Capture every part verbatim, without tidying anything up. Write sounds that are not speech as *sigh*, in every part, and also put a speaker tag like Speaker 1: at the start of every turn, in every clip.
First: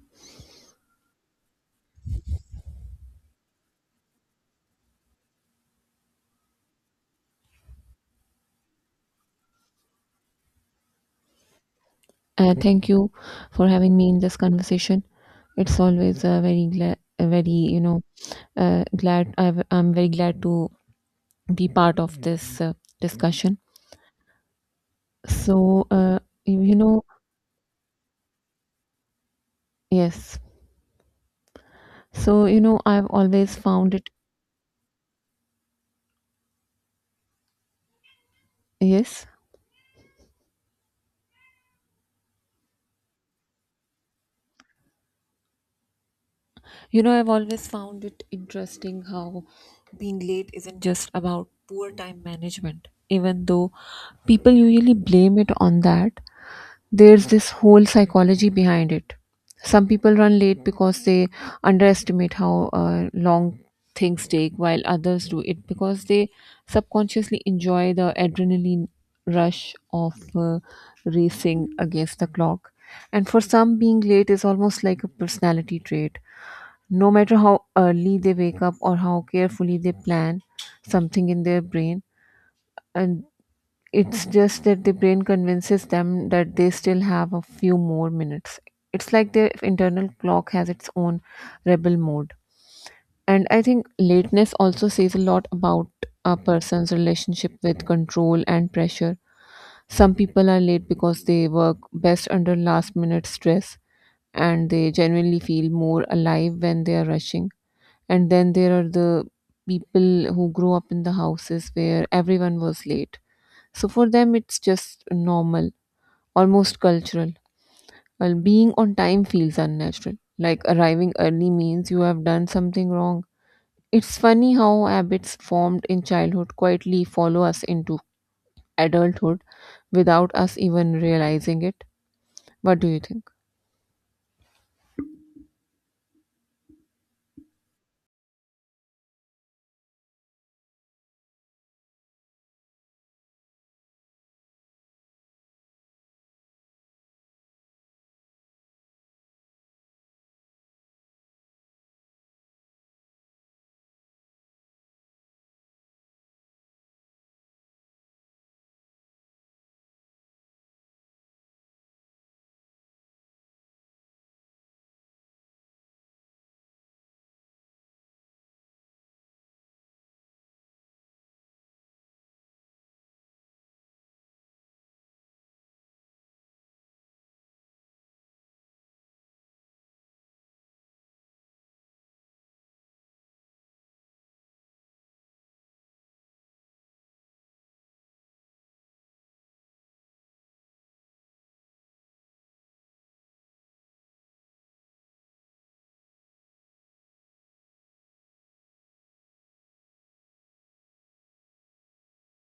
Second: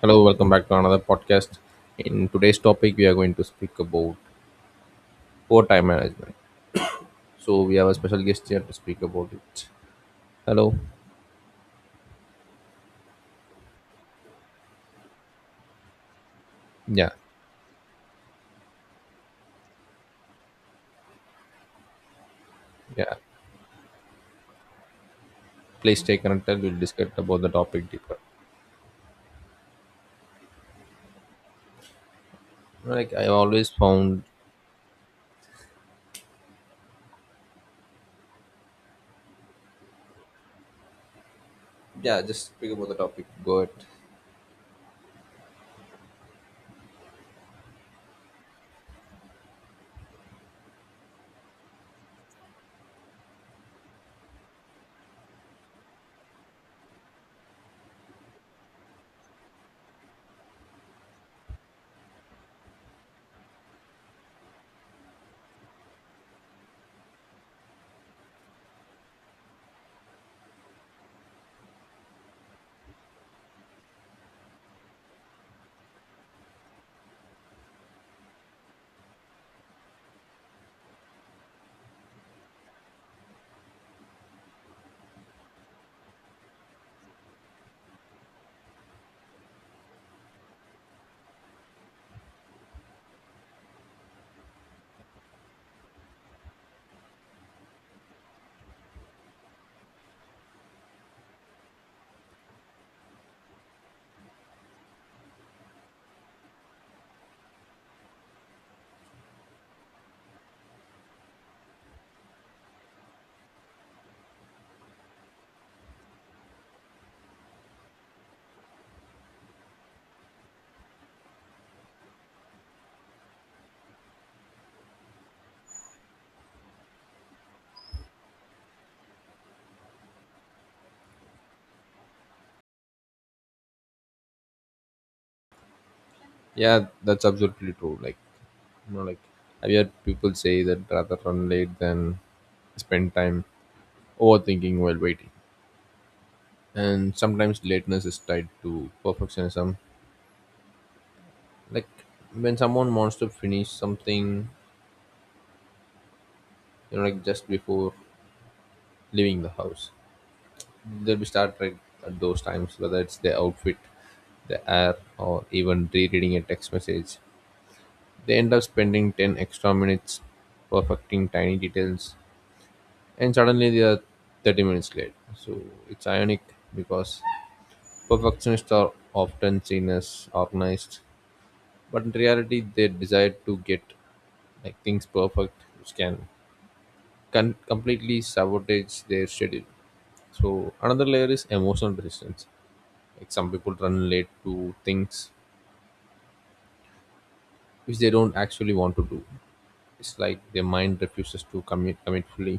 Speaker 1: Hello, welcome back to another podcast. In today's topic, we are going to speak about poor time management. So we have a special guest here to speak about it. Hello.
Speaker 2: Uh, thank you for having me in this conversation. It's always uh, very glad,
Speaker 1: Yeah,
Speaker 2: very you know, uh, glad. I've, I'm very glad to be part of this uh,
Speaker 1: yeah.
Speaker 2: discussion. So,
Speaker 1: Please stay
Speaker 2: uh, you
Speaker 1: connected.
Speaker 2: you
Speaker 1: We'll
Speaker 2: know,
Speaker 1: discuss about the topic deeper.
Speaker 2: yes. So, you know, I've
Speaker 1: Like I
Speaker 2: always
Speaker 1: always
Speaker 2: found it.
Speaker 1: found.
Speaker 2: Yes,
Speaker 1: Yeah, just speak about the topic. Go ahead.
Speaker 2: you know, I've always found it interesting how being late isn't just about poor time management, even though people usually blame it on that. There's this whole psychology behind it. Some people run late because they underestimate how uh, long things take, while others do it because they subconsciously enjoy the adrenaline rush of uh, racing against the clock. And for some, being late is almost like a personality trait. No matter how early they wake up or how carefully they plan something in their brain, and it's just that the brain convinces them that they still have a few more minutes. It's like their internal clock has its own rebel mode. And I think lateness also says a lot about a person's relationship with control and pressure. Some people are late because they work best under last minute stress and they genuinely feel more alive when they are rushing. And then there are the people who grew up in the houses where everyone was late, so for them, it's just normal, almost cultural. While being on time feels unnatural, like arriving early means you have done something wrong. It's funny how habits formed in childhood quietly follow us into adulthood without us even realizing it. What do you think?
Speaker 1: Yeah, that's absolutely true. Like you know, like I've heard people say that rather run late than spend time overthinking while waiting. And sometimes lateness is tied to perfectionism, like when someone wants to finish something, you know like just before leaving the house, they'll be start right at those times, whether it's their outfit, the air, or even rereading a text message. They end up spending ten extra minutes perfecting tiny details, and suddenly they are thirty minutes late. So it's ironic because perfectionists are often seen as organized, but in reality they desire to get like things perfect, which can con- completely sabotage their schedule. So another layer is emotional resistance. Like some people run late to things which they don't actually want to do. It's like their mind refuses to commit commit fully.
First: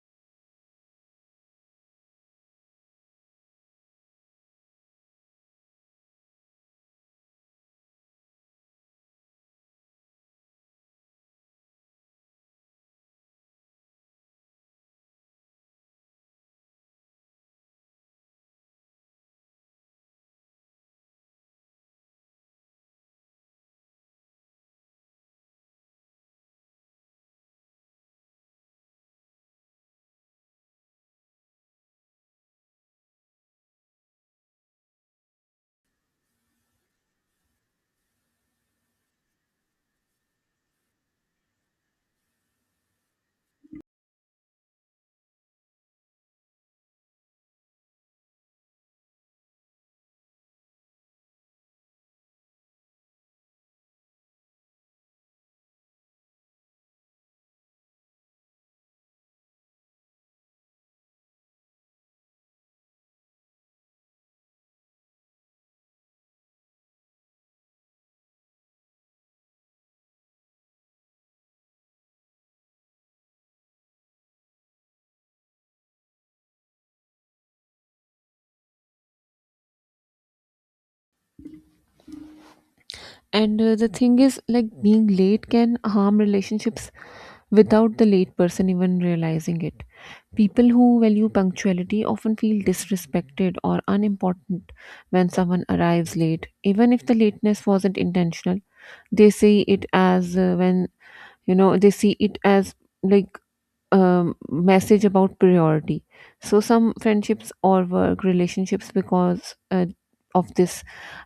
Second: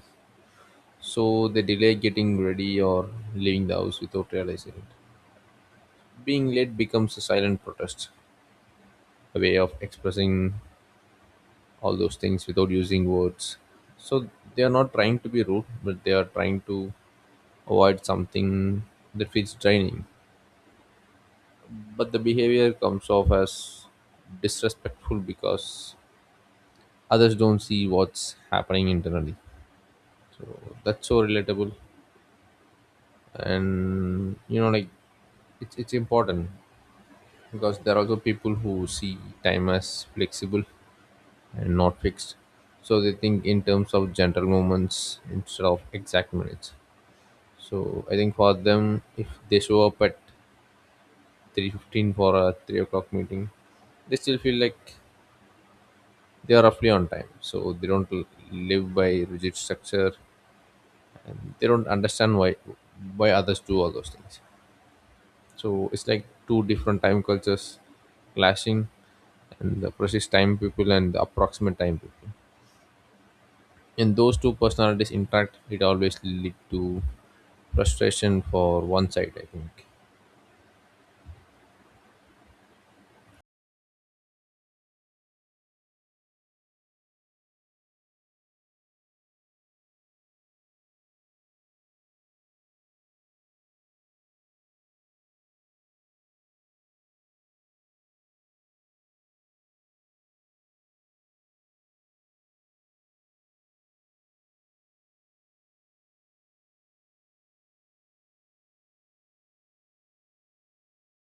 Speaker 1: So they delay getting ready or leaving the house without realizing it. Being late becomes a silent protest, a way of expressing all those things without using words. So they are not trying to be rude, but they are trying to avoid something that feels draining. Mm-hmm. But the behavior comes off as disrespectful because others don't see what's happening internally. So that's so relatable, and you know, like it's it's important, because there are also people who see time as flexible and not fixed. So they think in terms of gentle moments instead of exact minutes. So I think for them, if they show up at three fifteen for a three o'clock meeting, they still feel like they are roughly on time. So they don't l- live by rigid structure, and they don't understand why why others do all those things. So it's like two different time cultures clashing, and the precise time people and the approximate time people, and those two personalities interact, it always lead to frustration for one side, I think.
Speaker 2: And uh, the thing is, like being late can harm relationships without the late person even realizing it. People who value punctuality often feel disrespected or unimportant when someone arrives late, even if the lateness wasn't intentional. They see it as uh, when you know they see it as like um, message about priority. So some friendships or work relationships because uh, of this,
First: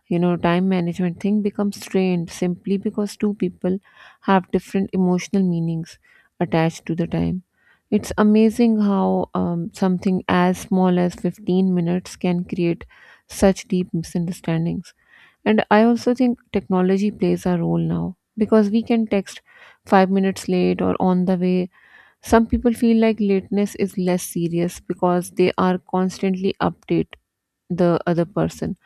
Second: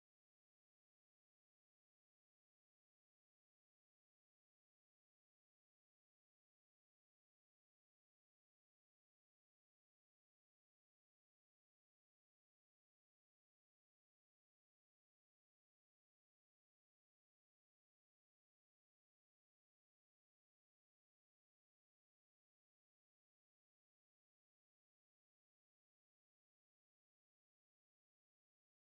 Speaker 2: you know, time management thing becomes strained simply because two people have different emotional meanings attached to the time. It's amazing how um, something as small as fifteen minutes can create such deep misunderstandings. And I also think technology plays a role now because we can text five minutes late or on the way, some people feel like lateness is less serious because they are constantly update the other person.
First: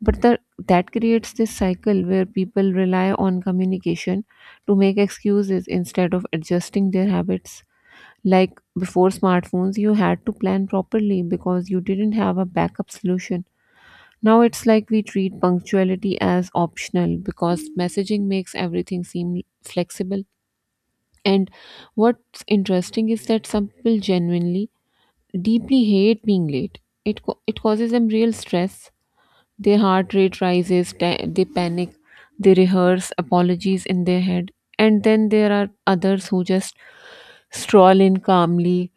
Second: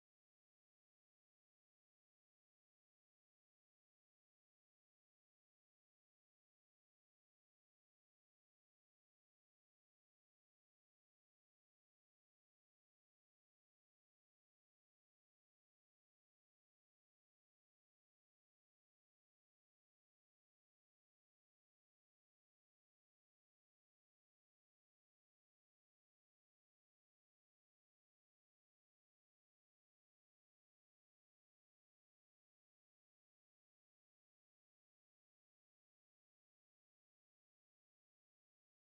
Speaker 2: But the, that creates this cycle where people rely on communication to make excuses instead of adjusting their habits. Like before smartphones, you had to plan properly because you didn't have a backup solution. Now it's like we treat punctuality as optional because messaging makes everything seem flexible. And what's interesting is that some people genuinely deeply hate being late. It, co- it causes them real stress. Their heart rate rises, ta- they panic, they rehearse apologies in their head. And then there are others who just stroll in calmly,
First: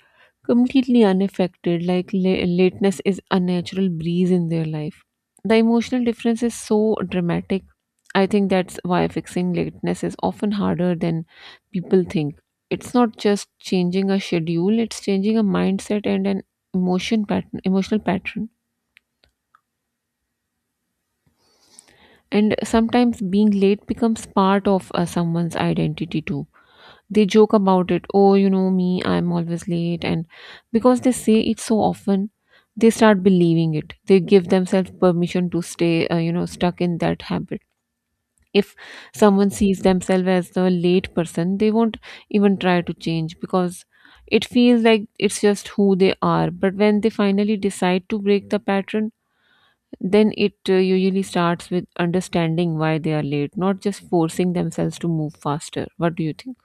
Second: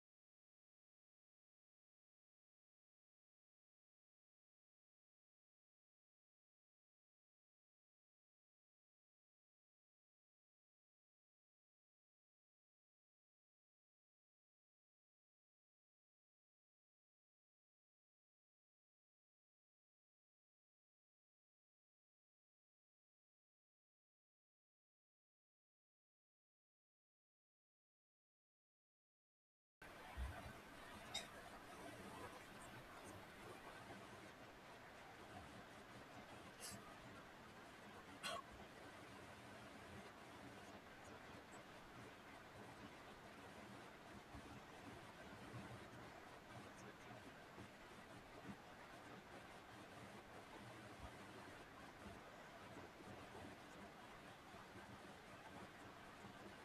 Speaker 2: completely unaffected, like la- lateness is a natural breeze in their life. The emotional difference is so dramatic. I think that's why fixing lateness is often harder than people think. It's not just changing a schedule, it's changing a mindset and an emotion pattern, emotional pattern. And sometimes being late becomes part of uh, someone's identity too. They joke about it. Oh, you know me, I'm always late. And because they say it so often, they start believing it. They give themselves permission to stay, uh, you know, stuck in that habit. If someone sees themselves as the late person, they won't even try to change because it feels like it's just who they are. But when they finally decide to break the pattern, then it uh, usually starts with understanding why they are late, not just forcing themselves to move faster. What do you think?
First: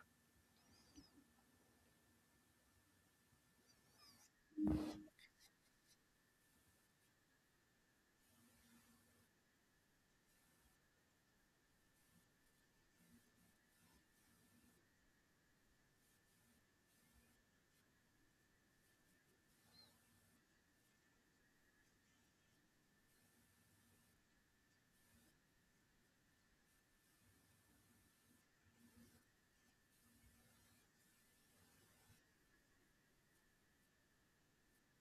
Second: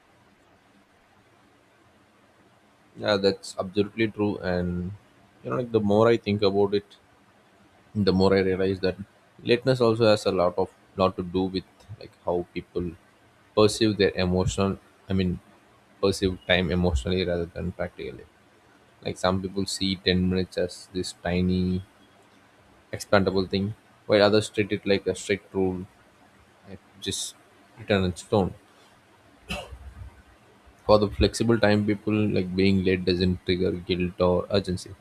Speaker 1: Yeah, that's absolutely true. And you know like, the more I think about it, the more I realize that lateness also has a lot of lot to do with like how people perceive their emotional I mean, perceive time emotionally rather than practically. Like some people see ten minutes as this tiny expandable thing, while others treat it like a strict rule, like just written in stone. For the flexible time people, like being late doesn't trigger guilt or urgency.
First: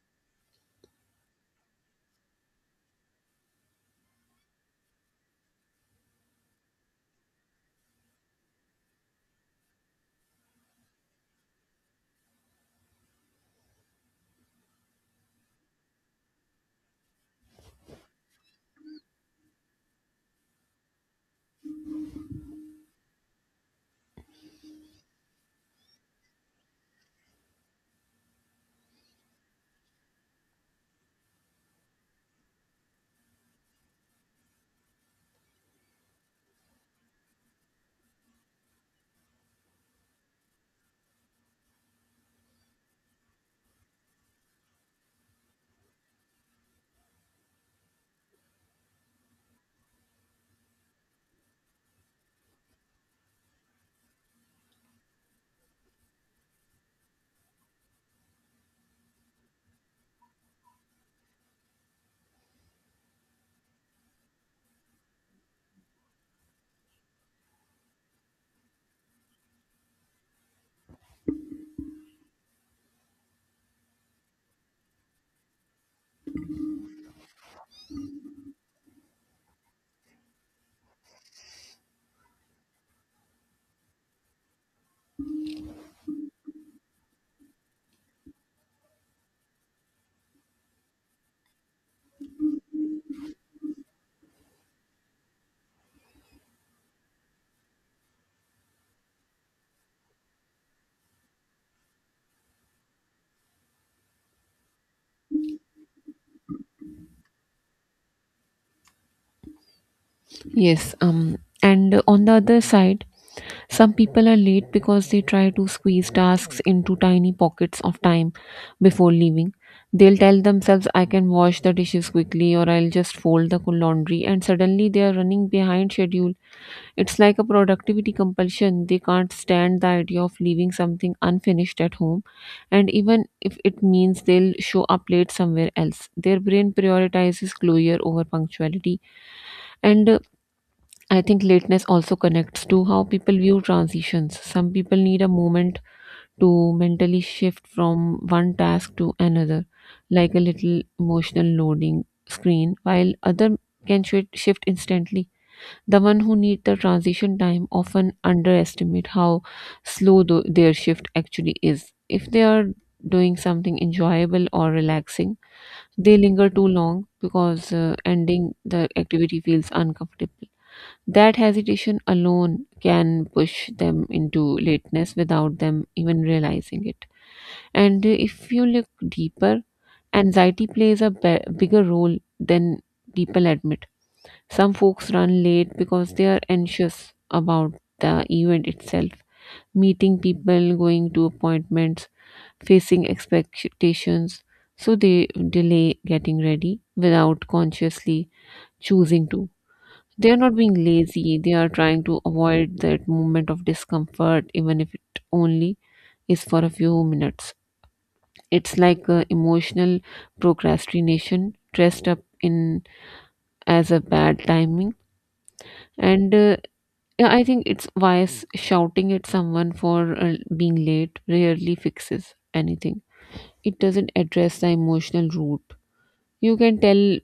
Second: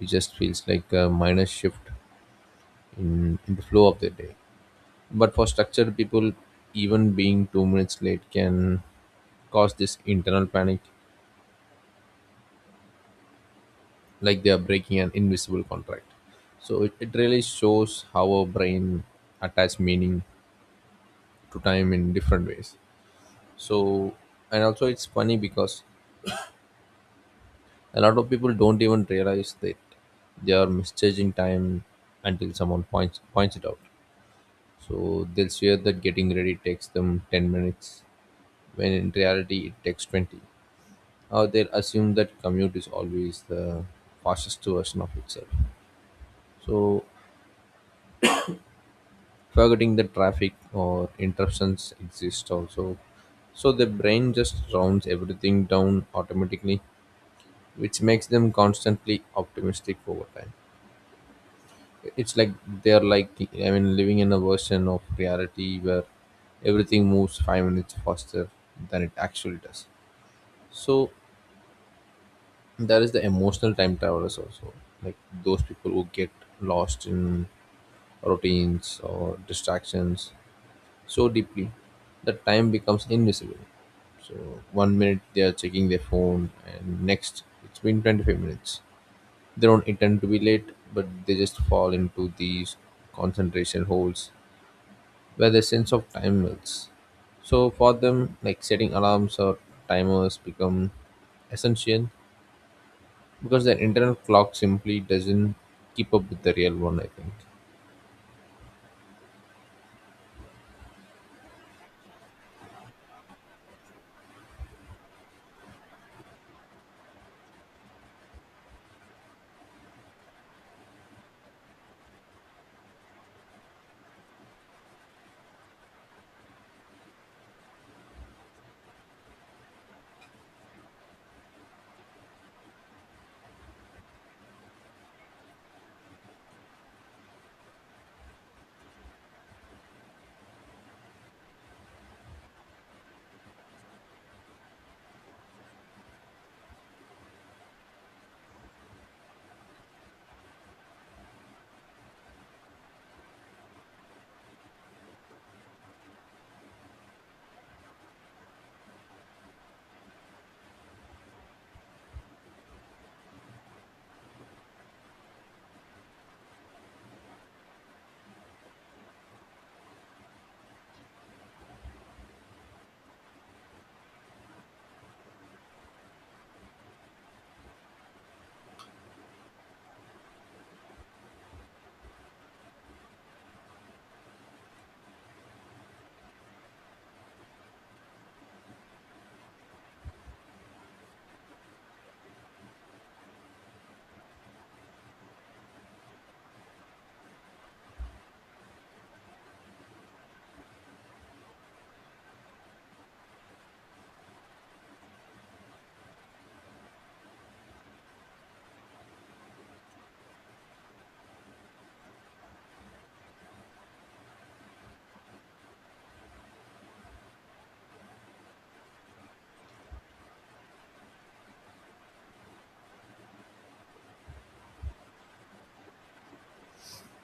Speaker 1: It just feels like a minor shift in, in the flow of the day. But for structured people, even being two minutes late can cause this internal panic, like they are breaking an invisible contract. So it, it really shows how our brain attach meaning to time in different ways. So, and also it's funny because a lot of people don't even realize that they are misjudging time until someone points points it out. So they'll swear that getting ready takes them ten minutes when in reality it takes twenty. uh, they'll assume that commute is always the fastest version of itself. So, forgetting that traffic or interruptions exist also. So, the brain just rounds everything down automatically, which makes them constantly optimistic over time. It's like they're like, I mean, living in a version of reality where everything moves five minutes faster than it actually does. So, there is the emotional time travelers also, like those people who get lost in routines or distractions so deeply that time becomes invisible. So one minute they are checking their phone, and next it's been twenty-five minutes. They don't intend to be late, but they just fall into these concentration holes where their sense of time melts. So for them, like setting alarms or timers become essential because their internal clock simply doesn't keep up with the real one, I think.
Speaker 2: Yes, um, and on the other side, some people are late because they try to squeeze tasks into tiny pockets of time before leaving. They'll tell themselves, I can wash the dishes quickly, or I'll just fold the laundry, and suddenly they are running behind schedule. It's like a productivity compulsion. They can't stand the idea of leaving something unfinished at home, and even if it means they'll show up late somewhere else. Their brain prioritizes closure over punctuality, and uh, I think lateness also connects to how people view transitions. Some people need a moment to mentally shift from one task to another, like a little emotional loading screen, while other can shi- shift instantly. The one who need the transition time often underestimate how slow tho- their shift actually is. If they are doing something enjoyable or relaxing, they linger too long because uh, ending the activity feels uncomfortable. That hesitation alone can push them into lateness without them even realizing it. And uh, if you look deeper, anxiety plays a be- bigger role than people admit. Some folks run late because they are anxious about the event itself, meeting people, going to appointments, facing expectations. So they delay getting ready without consciously choosing to. They are not being lazy, they are trying to avoid that moment of discomfort, even if it only is for a few minutes. It's like a emotional procrastination dressed up in as a bad timing. And uh, yeah, I think it's wise shouting at someone for uh, being late rarely fixes anything. It doesn't address the emotional root. You can tell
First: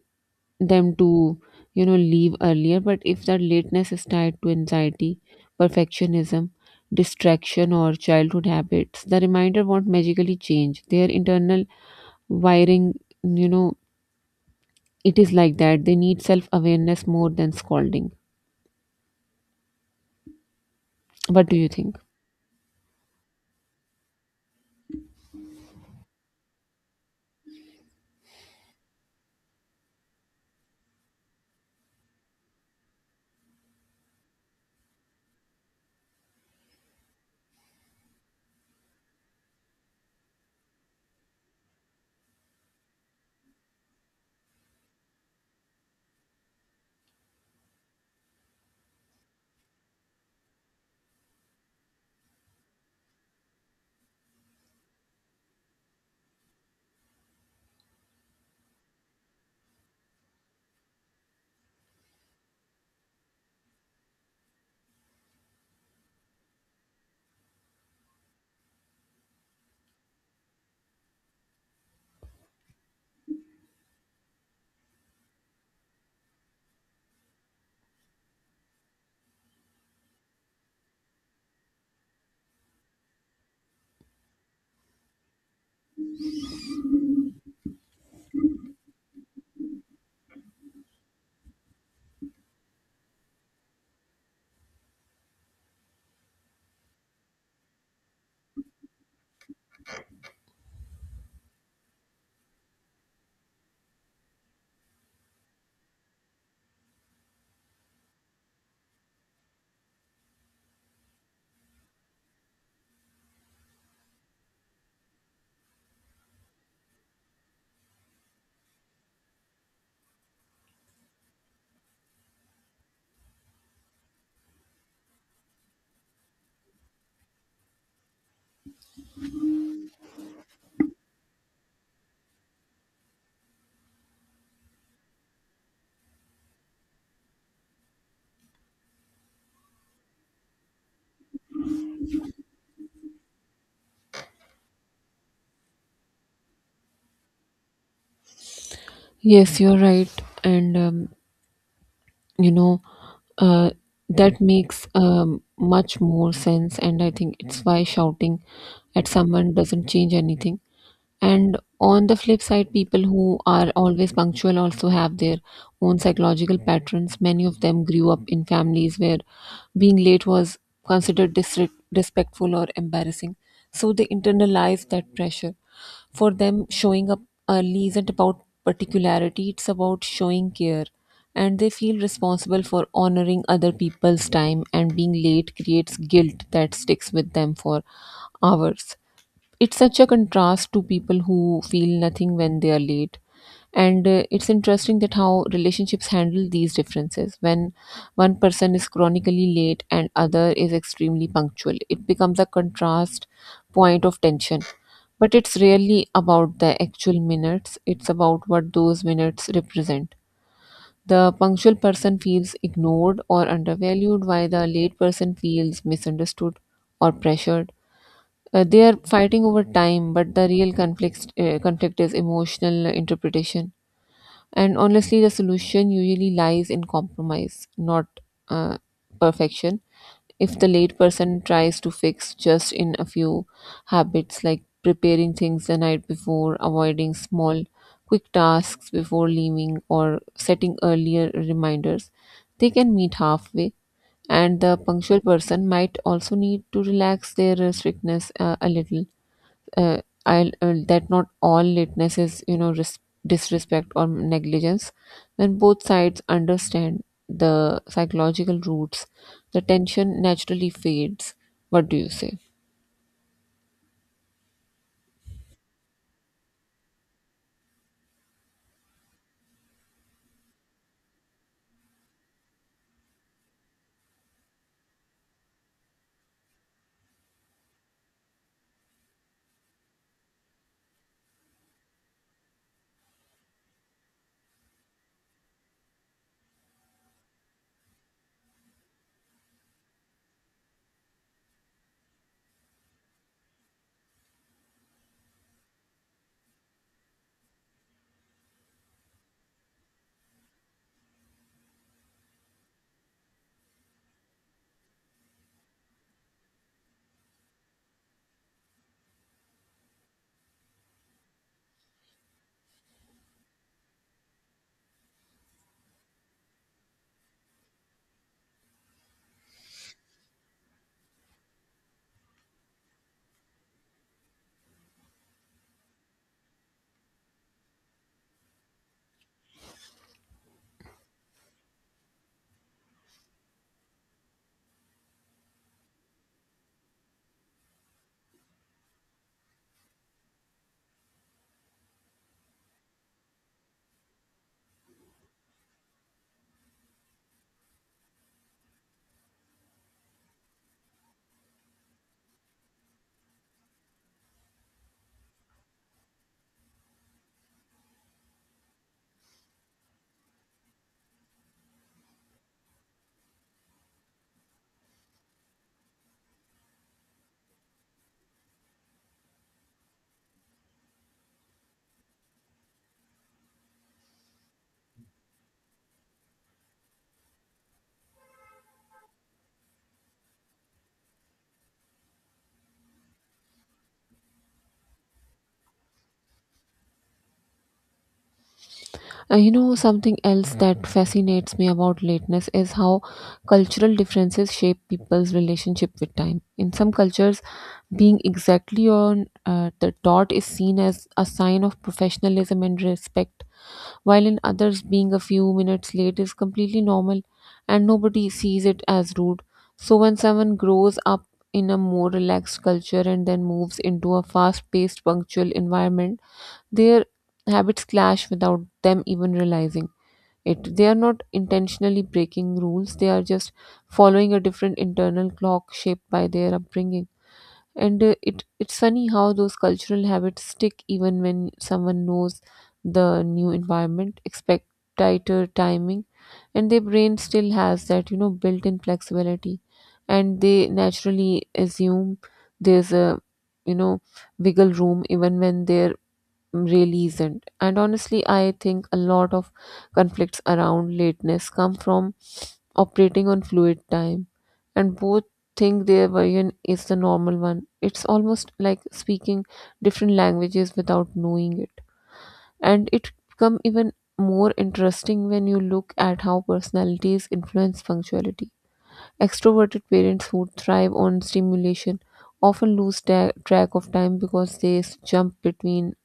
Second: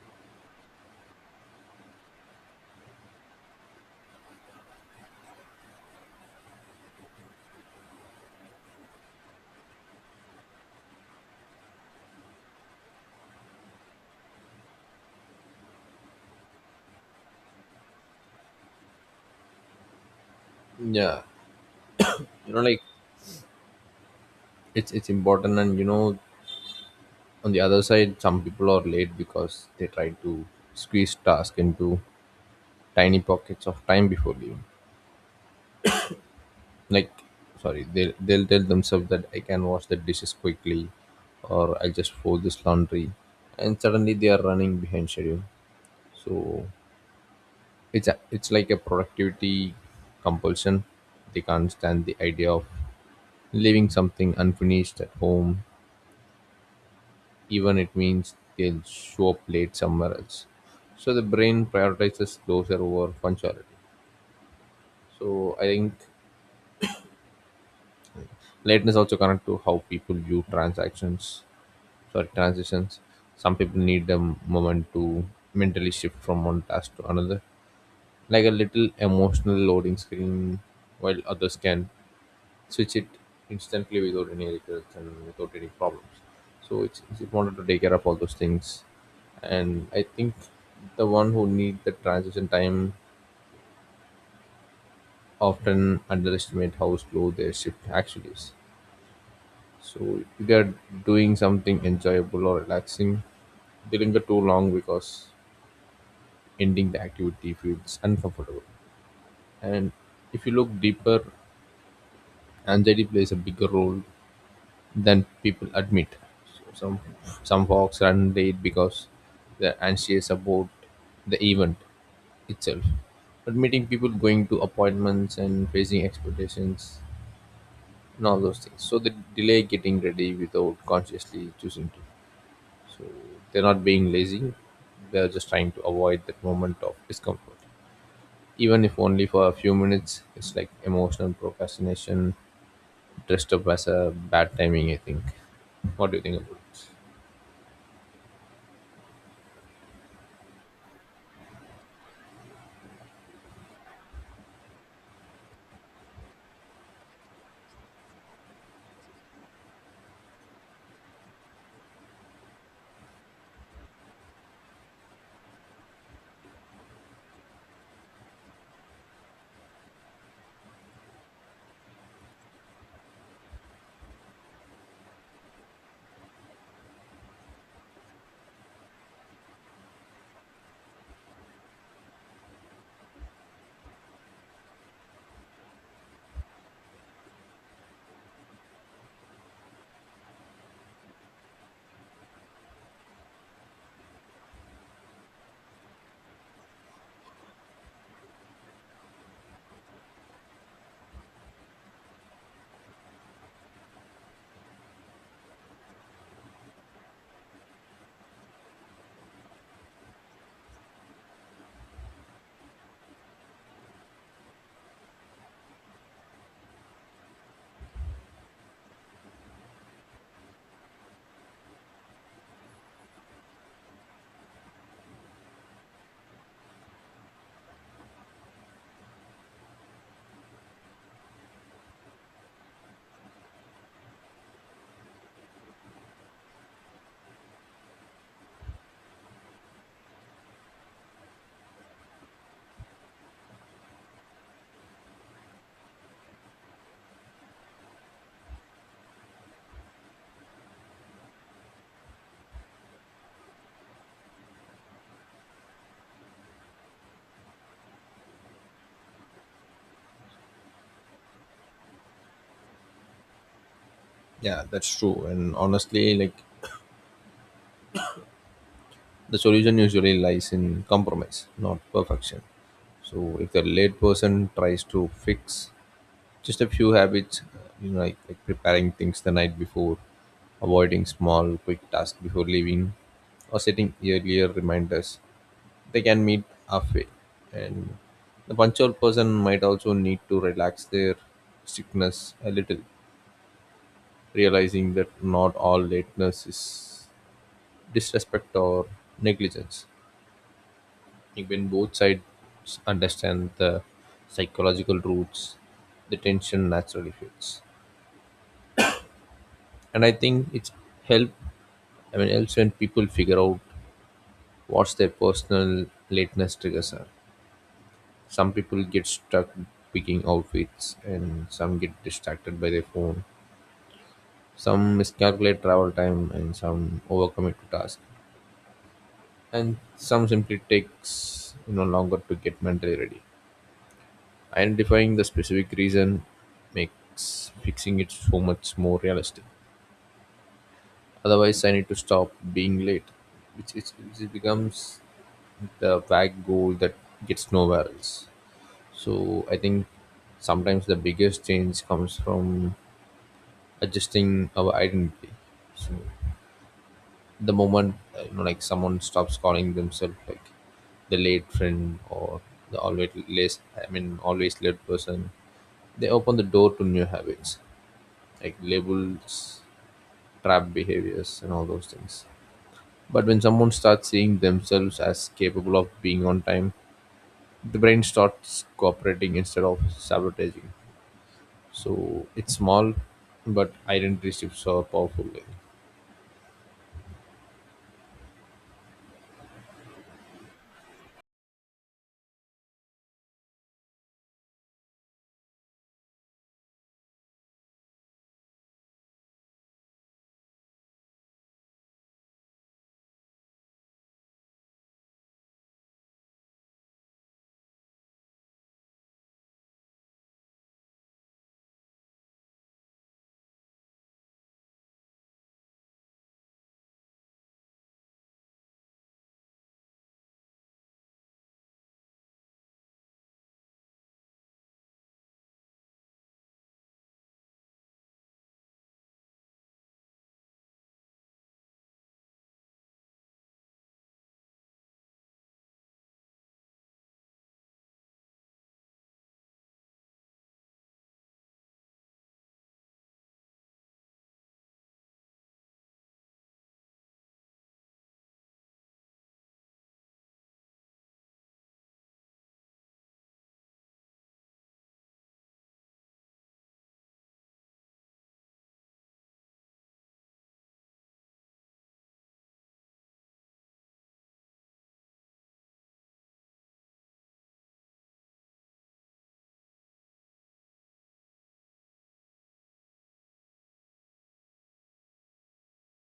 Speaker 2: them to you know leave earlier, but if that lateness is tied to anxiety, perfectionism, distraction or childhood habits, the reminder won't magically change their internal wiring. you know it is like that they need self awareness more than scolding.
Speaker 1: Yeah,
Speaker 2: What do you think?
Speaker 1: you know, like it's it's important. And you know, on the other side, some people are late because they try to squeeze task into tiny pockets of time before leaving, like, sorry, they, they'll tell themselves that I can wash the dishes quickly, or I'll just fold this laundry, and suddenly they are running behind schedule. So it's a, it's like a productivity compulsion. They can't stand the idea of leaving something unfinished at home, even it means they'll show up late somewhere else. So the brain prioritizes closure over punctuality. So I think lateness also connect to how people view transactions, sorry, transitions. Some people need a moment to mentally shift from one task to another, like a little emotional loading screen, while others can switch it instantly without any regrets and without any problems. So it's, it's important to take care of all those things. And I think the one who need the transition time often underestimate how slow their shift actually is. So if they're doing something enjoyable or relaxing, they linger too long because ending the activity feels uncomfortable. And if you look deeper, anxiety plays a bigger role than people admit. So, Some some folks run late because they're anxious about the event itself. But meeting people, going to appointments, and facing expectations, and all those things. So they delay getting ready without consciously choosing to. So they're not being lazy; they're just trying to avoid that moment of discomfort, even if only for a few minutes. It's like emotional procrastination dressed up as a bad timing, I think. What do you think about it?
Speaker 2: Yes, you're right, and um, you know uh, that makes um, much more sense, and I think it's why shouting at someone doesn't change anything. And on the flip side, people who are always punctual also have their own psychological patterns. Many of them grew up in families where being late was considered disrespectful or embarrassing. So they internalize that pressure. For them, showing up early isn't about particularity, it's about showing care. And they feel responsible for honoring other people's time, and being late creates guilt that sticks with them for hours. It's such a contrast to people who feel nothing when they are late. And uh, it's interesting that how relationships handle these differences. When one person is chronically late and other is extremely punctual, it becomes a contrast point of tension, but it's rarely about the actual minutes, it's about what those minutes represent. The punctual person feels ignored or undervalued, while the late person feels misunderstood or pressured. Uh, they are fighting over time, but the real conflict uh, conflict is emotional interpretation. And honestly, the solution usually lies in compromise, not uh, perfection. If the late person tries to fix just in a few habits like preparing things the night before, avoiding small, quick tasks before leaving, or setting earlier reminders, they can meet halfway. And the punctual person might also need to relax their uh, strictness uh, a little, uh, I uh, that not all lateness is you know ris- disrespect or negligence. When both sides understand the psychological roots, the tension naturally fades. What do you say?
Speaker 1: Yeah, that's true. And honestly, like, the solution usually lies in compromise, not perfection. So if the late person tries to fix just a few habits, uh, you know, like, like preparing things the night before, avoiding small quick tasks before leaving, or setting earlier reminders, they can meet halfway. And the punctual person might also need to relax their strictness a little, realizing that not all lateness is disrespect or negligence. I think when both sides understand the psychological roots, the tension naturally fades. And I think it's help. I mean, helps when people figure out what's their personal lateness triggers are. Some people get stuck picking outfits, and some get distracted by their phone. Some miscalculate travel time, and some overcommit to task, and some simply takes you know longer to get mentally ready. Identifying the specific reason makes fixing it so much more realistic. Otherwise, I need to stop being late, which is which it becomes the vague goal that gets nowhere else. So I think sometimes the biggest change comes from adjusting our identity. So the moment, uh, you know, like someone stops calling themselves like the late friend or the always late, I mean always late person, they open the door to new habits, like labels, trap behaviors, and all those things. But when someone starts seeing themselves as capable of being on time, the brain starts cooperating instead of sabotaging. So it's small, but identity shifts are powerful. Like.
Speaker 2: Uh, you know, something else that fascinates me about lateness is how cultural differences shape people's relationship with time. In some cultures, being exactly on uh, the dot is seen as a sign of professionalism and respect, while in others, being a few minutes late is completely normal and nobody sees it as rude. So, when someone grows up in a more relaxed culture and then moves into a fast paced, punctual environment, their habits clash without them even realizing it. They are not intentionally breaking rules, they are just following a different internal clock shaped by their upbringing. And uh, it, it's funny how those cultural habits stick even when someone knows the new environment, expect tighter timing, and their brain still has that, you know, built in flexibility. And they naturally assume there's a, you know, wiggle room even when their really isn't. And honestly, I think a lot of conflicts around lateness come from operating on fluid time, and both think their version is the normal one. It's almost like speaking different languages without knowing it, and it become even more interesting when you look at how personalities influence punctuality. Extroverted parents who thrive on stimulation often lose ta- track of time because they s- jump between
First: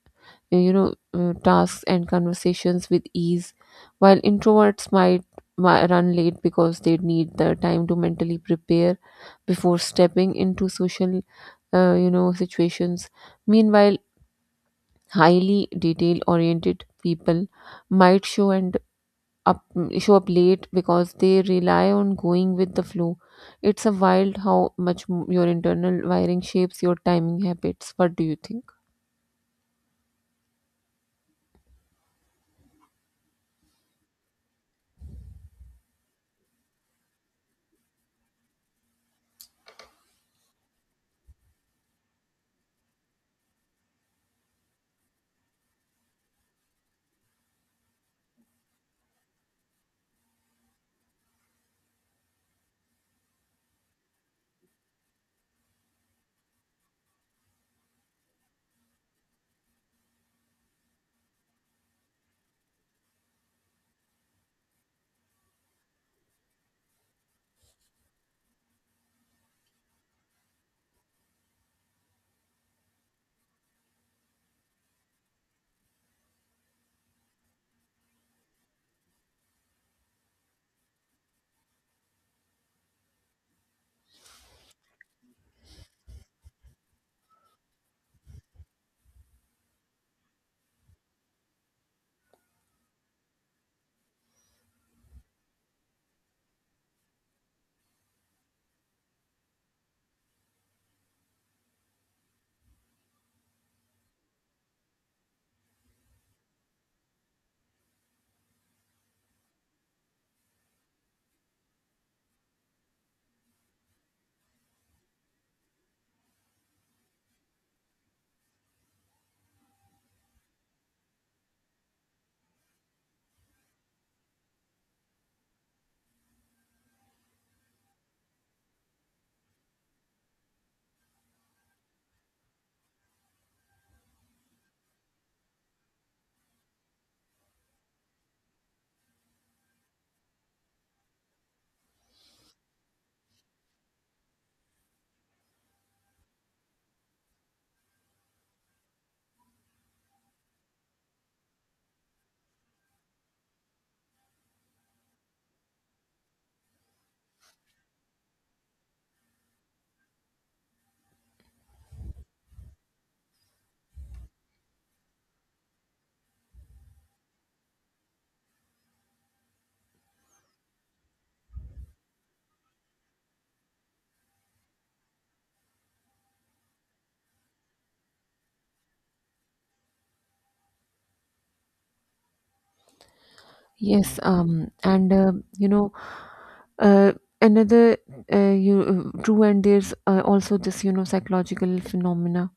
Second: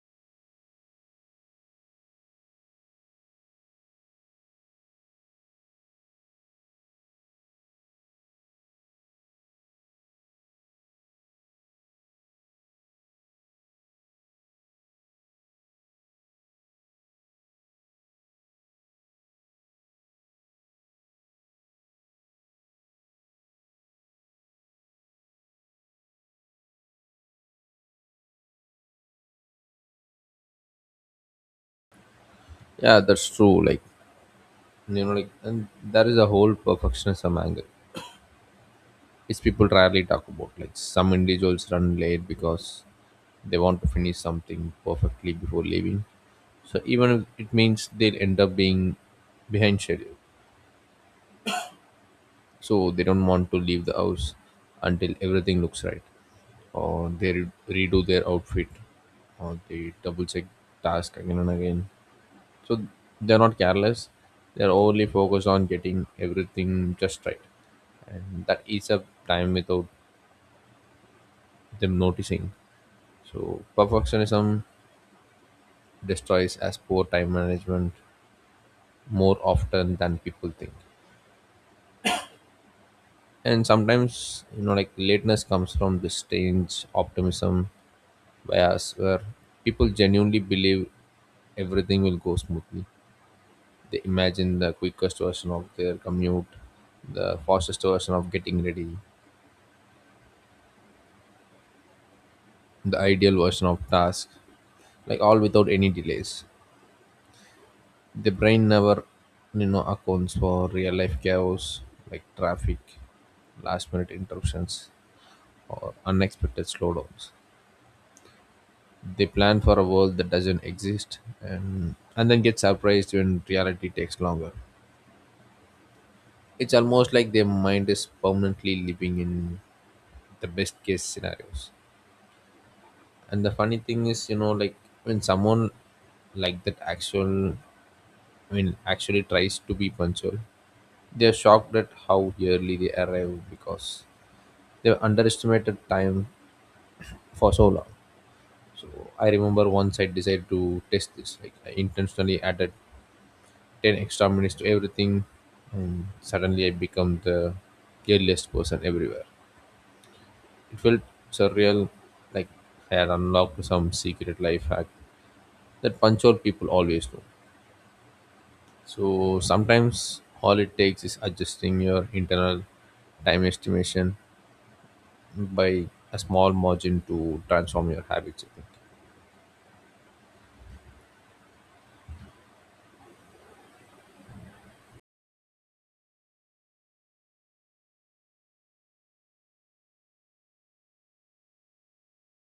Speaker 2: you know uh, tasks and conversations with ease, while introverts might mi- run late because they need the time to mentally prepare before stepping into social uh, you know situations. Meanwhile, highly detail oriented people might show and up show up late because they rely on going with the flow. It's a wild how much m- your internal wiring shapes your timing habits. What do you think?
Speaker 1: Yeah, that's true. Like you know, like and that is a whole perfectionism angle is people rarely talk about. Like some individuals run late because they want to finish something perfectly before leaving. So even if it means they'll end up being behind schedule. So they don't want to leave the house until everything looks right, or they re- redo their outfit, or they double check task again and again. So they're not careless; they're only focused on getting everything just right, and that eats up time without them noticing. So perfectionism destroys as poor time management more often than people think. And sometimes, you know, like, lateness comes from this strange optimism bias where people genuinely believe everything will go smoothly. They imagine the quickest version of their commute, the fastest version of getting ready, the ideal version of task, like all without any delays. The brain never you know accounts for real life chaos, like traffic, last minute interruptions, or unexpected slowdowns. They plan for a world that doesn't exist, and and then get surprised when reality takes longer. It's almost like their mind is permanently living in the best case scenarios. And the funny thing is, you know like, when someone like that actual I mean, actually tries to be punctual, they are shocked at how early they arrive because they have underestimated time for so long. So I remember once I decided to test this. Like, I intentionally added ten extra minutes to everything, and suddenly I become the earliest person everywhere. It felt surreal, like I had unlocked some secret life hack that punctual people always know. So sometimes all it takes is adjusting your internal time estimation by a small margin to transform your habits, I think.
Speaker 2: Yes, um, and uh, you know, uh, another uh, you uh, true, and there's uh, also this you know psychological phenomena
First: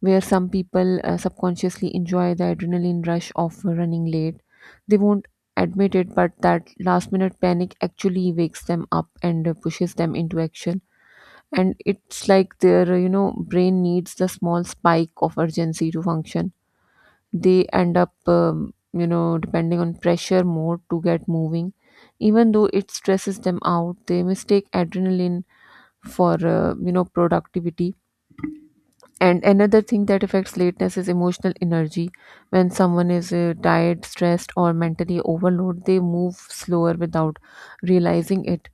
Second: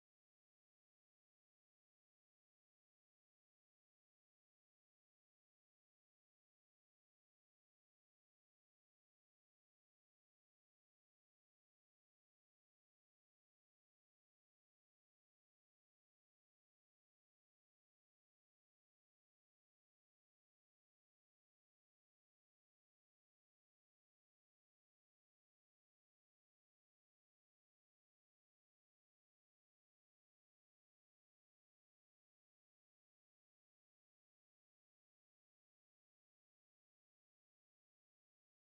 Speaker 2: where some people uh, subconsciously enjoy the adrenaline rush of running late. They won't admit it, but that last minute panic actually wakes them up and uh, pushes them into action. And it's like their uh, you know brain needs the small spike of urgency to function. They end up um, you know depending on pressure more to get moving, even though it stresses them out. They mistake adrenaline for uh, you know productivity. And another thing that affects lateness is emotional energy. When someone is uh, tired, stressed or mentally overloaded, they move slower without realizing it.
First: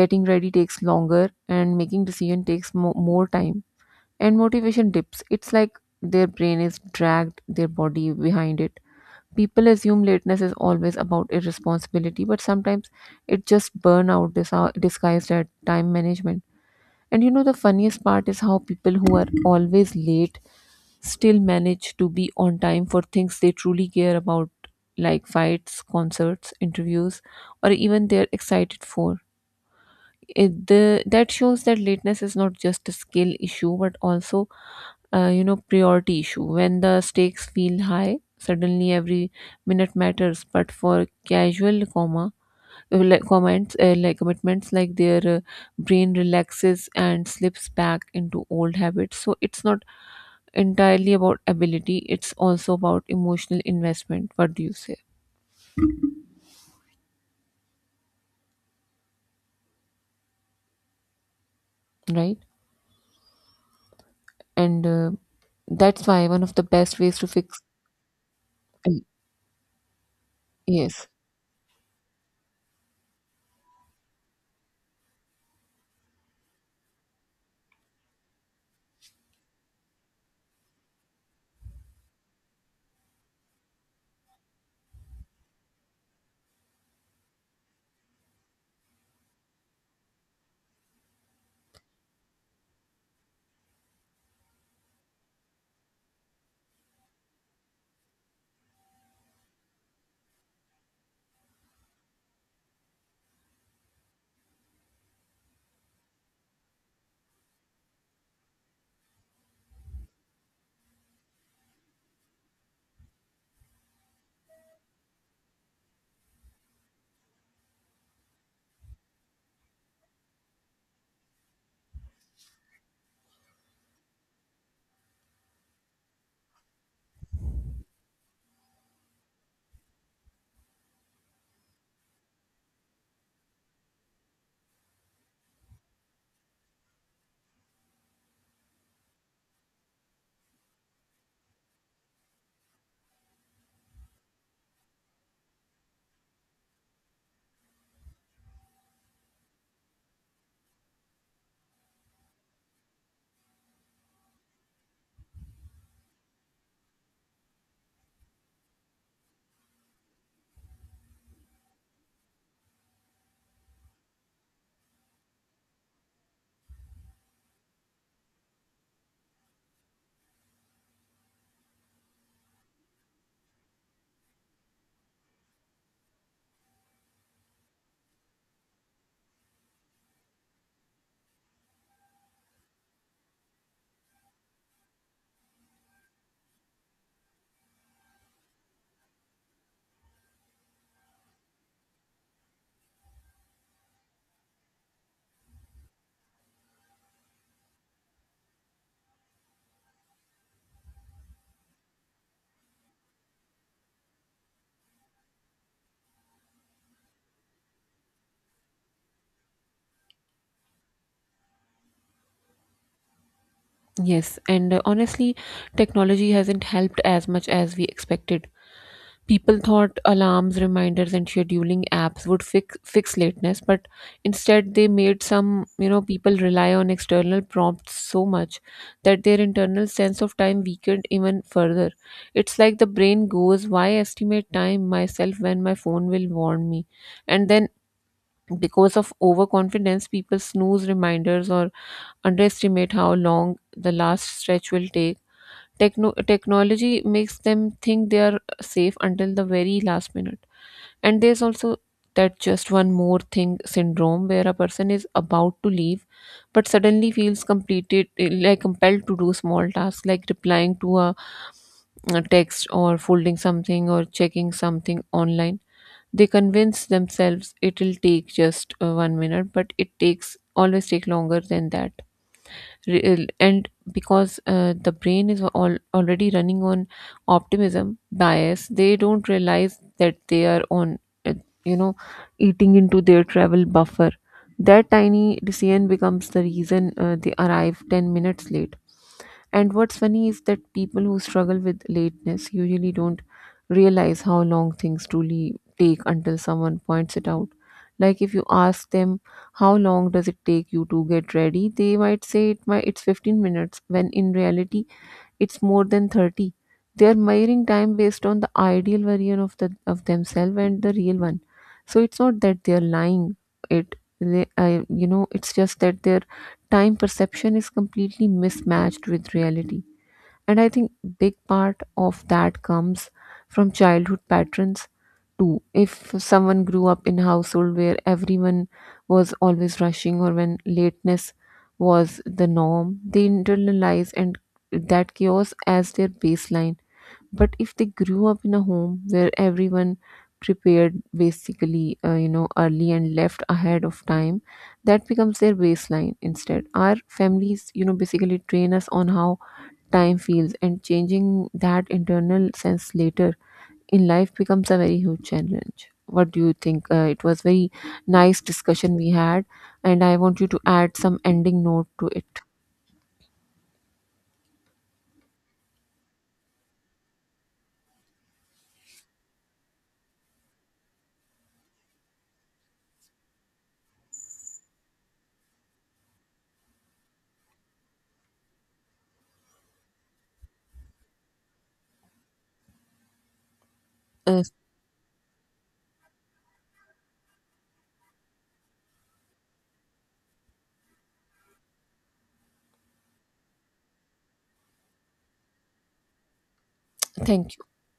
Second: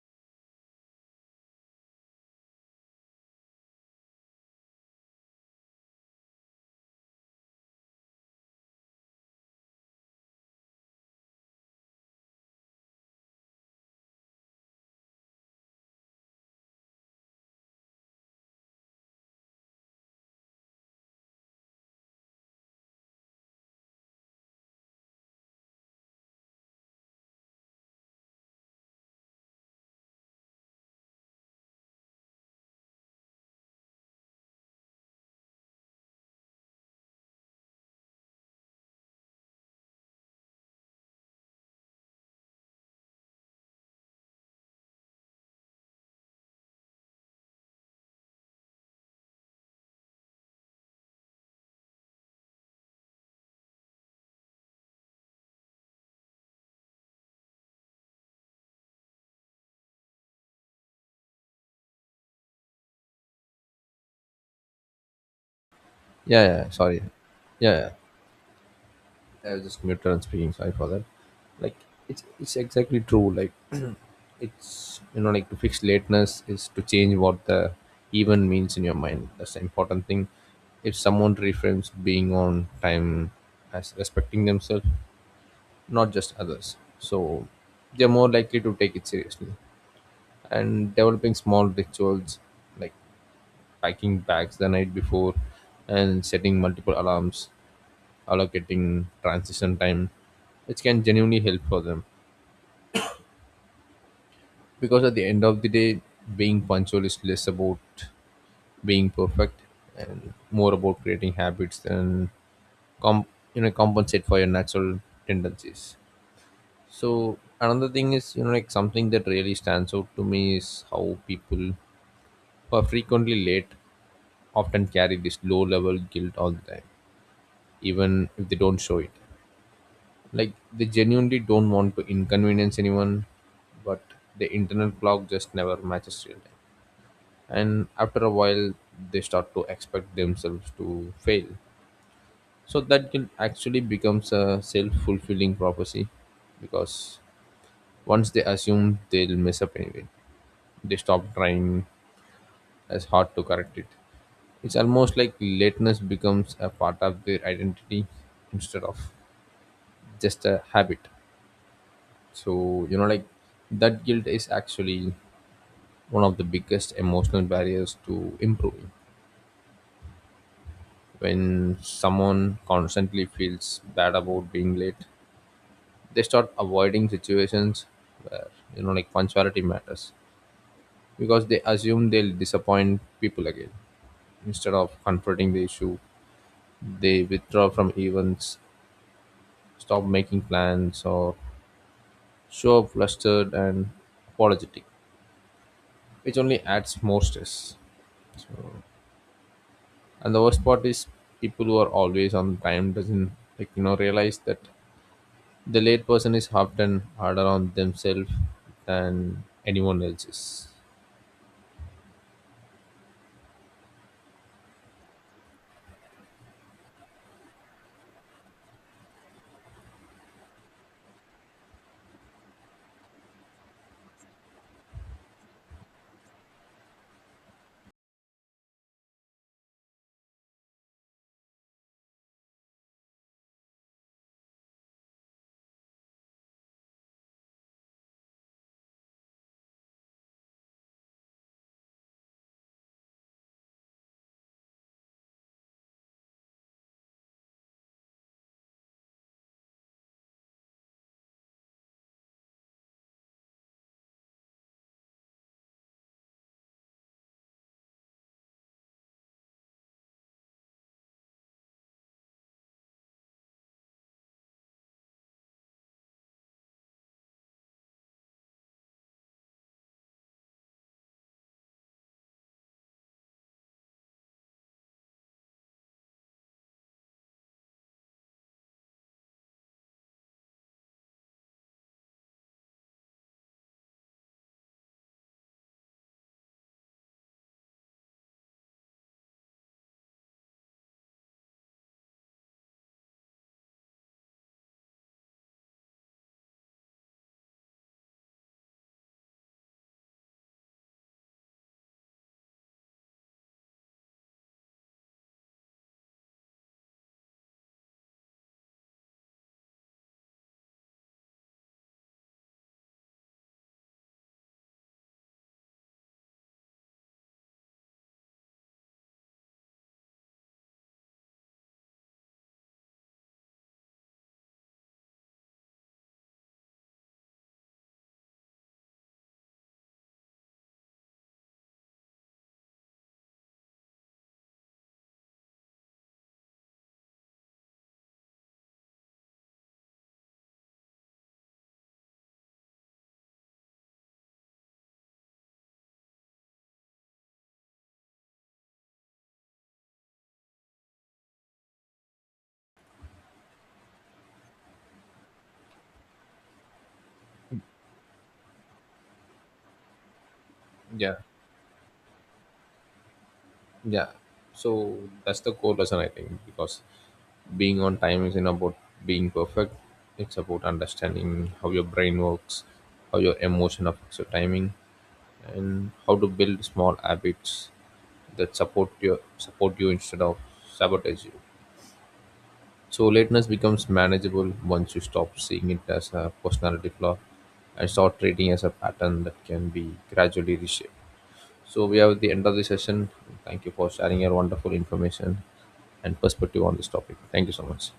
Speaker 2: Getting ready takes longer, and making decision takes mo- more time and motivation dips. It's like their brain is dragged their body behind it. People assume lateness is always about irresponsibility, but sometimes it just burnout dis- disguised as time management. And you know, the funniest part is how people who are always late still manage to be on time for things they truly care about, like fights, concerts, interviews, or even they're excited for. It, the, that shows that lateness is not just a skill issue, but also uh, you know priority issue. When the stakes feel high, suddenly every minute matters, but for casual comma uh, like comments uh, like commitments, like their uh, brain relaxes and slips back into old habits. So it's not entirely about ability, it's also about emotional investment. What do you say? Right, and uh, that's why one
Speaker 1: Yeah,
Speaker 2: of the
Speaker 1: yeah.
Speaker 2: best
Speaker 1: Sorry.
Speaker 2: ways to fix
Speaker 1: Yeah, yeah. I was just muted and speaking. Sorry for that.
Speaker 2: yes.
Speaker 1: Like it's it's exactly true. Like *clears throat* it's, you know like, to fix lateness is to change what the even means in your mind. That's the important thing. If someone reframes being on time as respecting themselves, not just others. So they're more likely to take it seriously. And developing small rituals, like packing bags the night before and setting multiple alarms, allocating transition time, which can genuinely help for them. Because at the end of the day, being punctual is less about being perfect and more about creating habits than com you know compensate for your natural tendencies. So another thing is, you know, like, something that really stands out to me is how people who are frequently late often carry this low level guilt all the time, even if they don't show it. Like they genuinely don't want to inconvenience anyone, but the internal clock just never matches real time. And after a while they start to expect themselves to fail. So that guilt actually becomes a self fulfilling prophecy, because once they assume they'll mess up anyway, they stop trying as hard to correct it. It's almost like lateness becomes a part of their identity instead of just a habit. So, you know, like, that guilt is actually one of the biggest emotional barriers to improving. When someone constantly feels bad about being late, they start avoiding situations where, you know, like, punctuality matters, because they assume they'll disappoint people again. Instead of confronting the issue, they withdraw from events, stop making plans, or show up flustered and apologetic, which only adds more stress. So, and the worst part is people who are always on time doesn't like you know realize that the late person is often harder on themselves than anyone else is.
Speaker 2: Yes, and uh, honestly, technology hasn't helped as much as we expected. People thought alarms, reminders, and scheduling apps would fix fix lateness, but instead they made some you know people rely on external prompts so much that their internal sense of time weakened even further. It's like the brain goes, "Why estimate time myself when my phone will warn me?" And then, because of overconfidence, people snooze reminders or underestimate how long the last stretch will take. Techno- technology makes them think they are safe until the very last minute. And there's also that just one more thing syndrome, where a person is about to leave but suddenly feels completed like compelled to do small tasks like replying to a, a text, or folding something, or checking something online. They convince themselves it'll take just uh, one minute, but it takes always take longer than that. Re- uh, and because uh, the brain is all, already running on optimism bias, they don't realize that they are on uh, you know eating into their travel buffer. That tiny decision becomes the reason uh, they arrive ten minutes late. And what's funny is that people who struggle with lateness usually don't realize how long things truly take until someone points it out. Like if you ask them how long does it take you to get ready, they might say it might it's fifteen minutes, when in reality it's more than thirty. They are measuring time based on the ideal version of the of themselves and the real one. So it's not that they are lying, it they, I, you know it's just that their time perception is completely mismatched with reality. And I think big part of that comes from childhood patterns too. If someone grew up in a household where everyone was always rushing, or when lateness was the norm, they internalize and that chaos as their baseline. But if they grew up in a home where everyone prepared basically uh, you know early and left ahead of time, that becomes their baseline instead. Our families you know basically train us on how time feels, and changing that internal sense later in life becomes a very huge challenge. What do you think? Uh, it was very nice discussion we had, and I want you to add
Speaker 1: Yeah.
Speaker 2: some ending note to it.
Speaker 1: Yeah, so that's the core lesson, I think, because being on time isn't about being perfect. It's about understanding how your brain works, how your emotion affects your timing, and how to build small habits that support your support you instead of sabotage you. So lateness becomes
Speaker 2: Uh,
Speaker 1: manageable once you stop seeing it as a personality flaw and start treating it as a pattern that can be gradually reshaped. So we are at the end of the session. Thank you for sharing your wonderful information and perspective on this topic. Thank you
Speaker 2: Thank
Speaker 1: so
Speaker 2: you.
Speaker 1: much.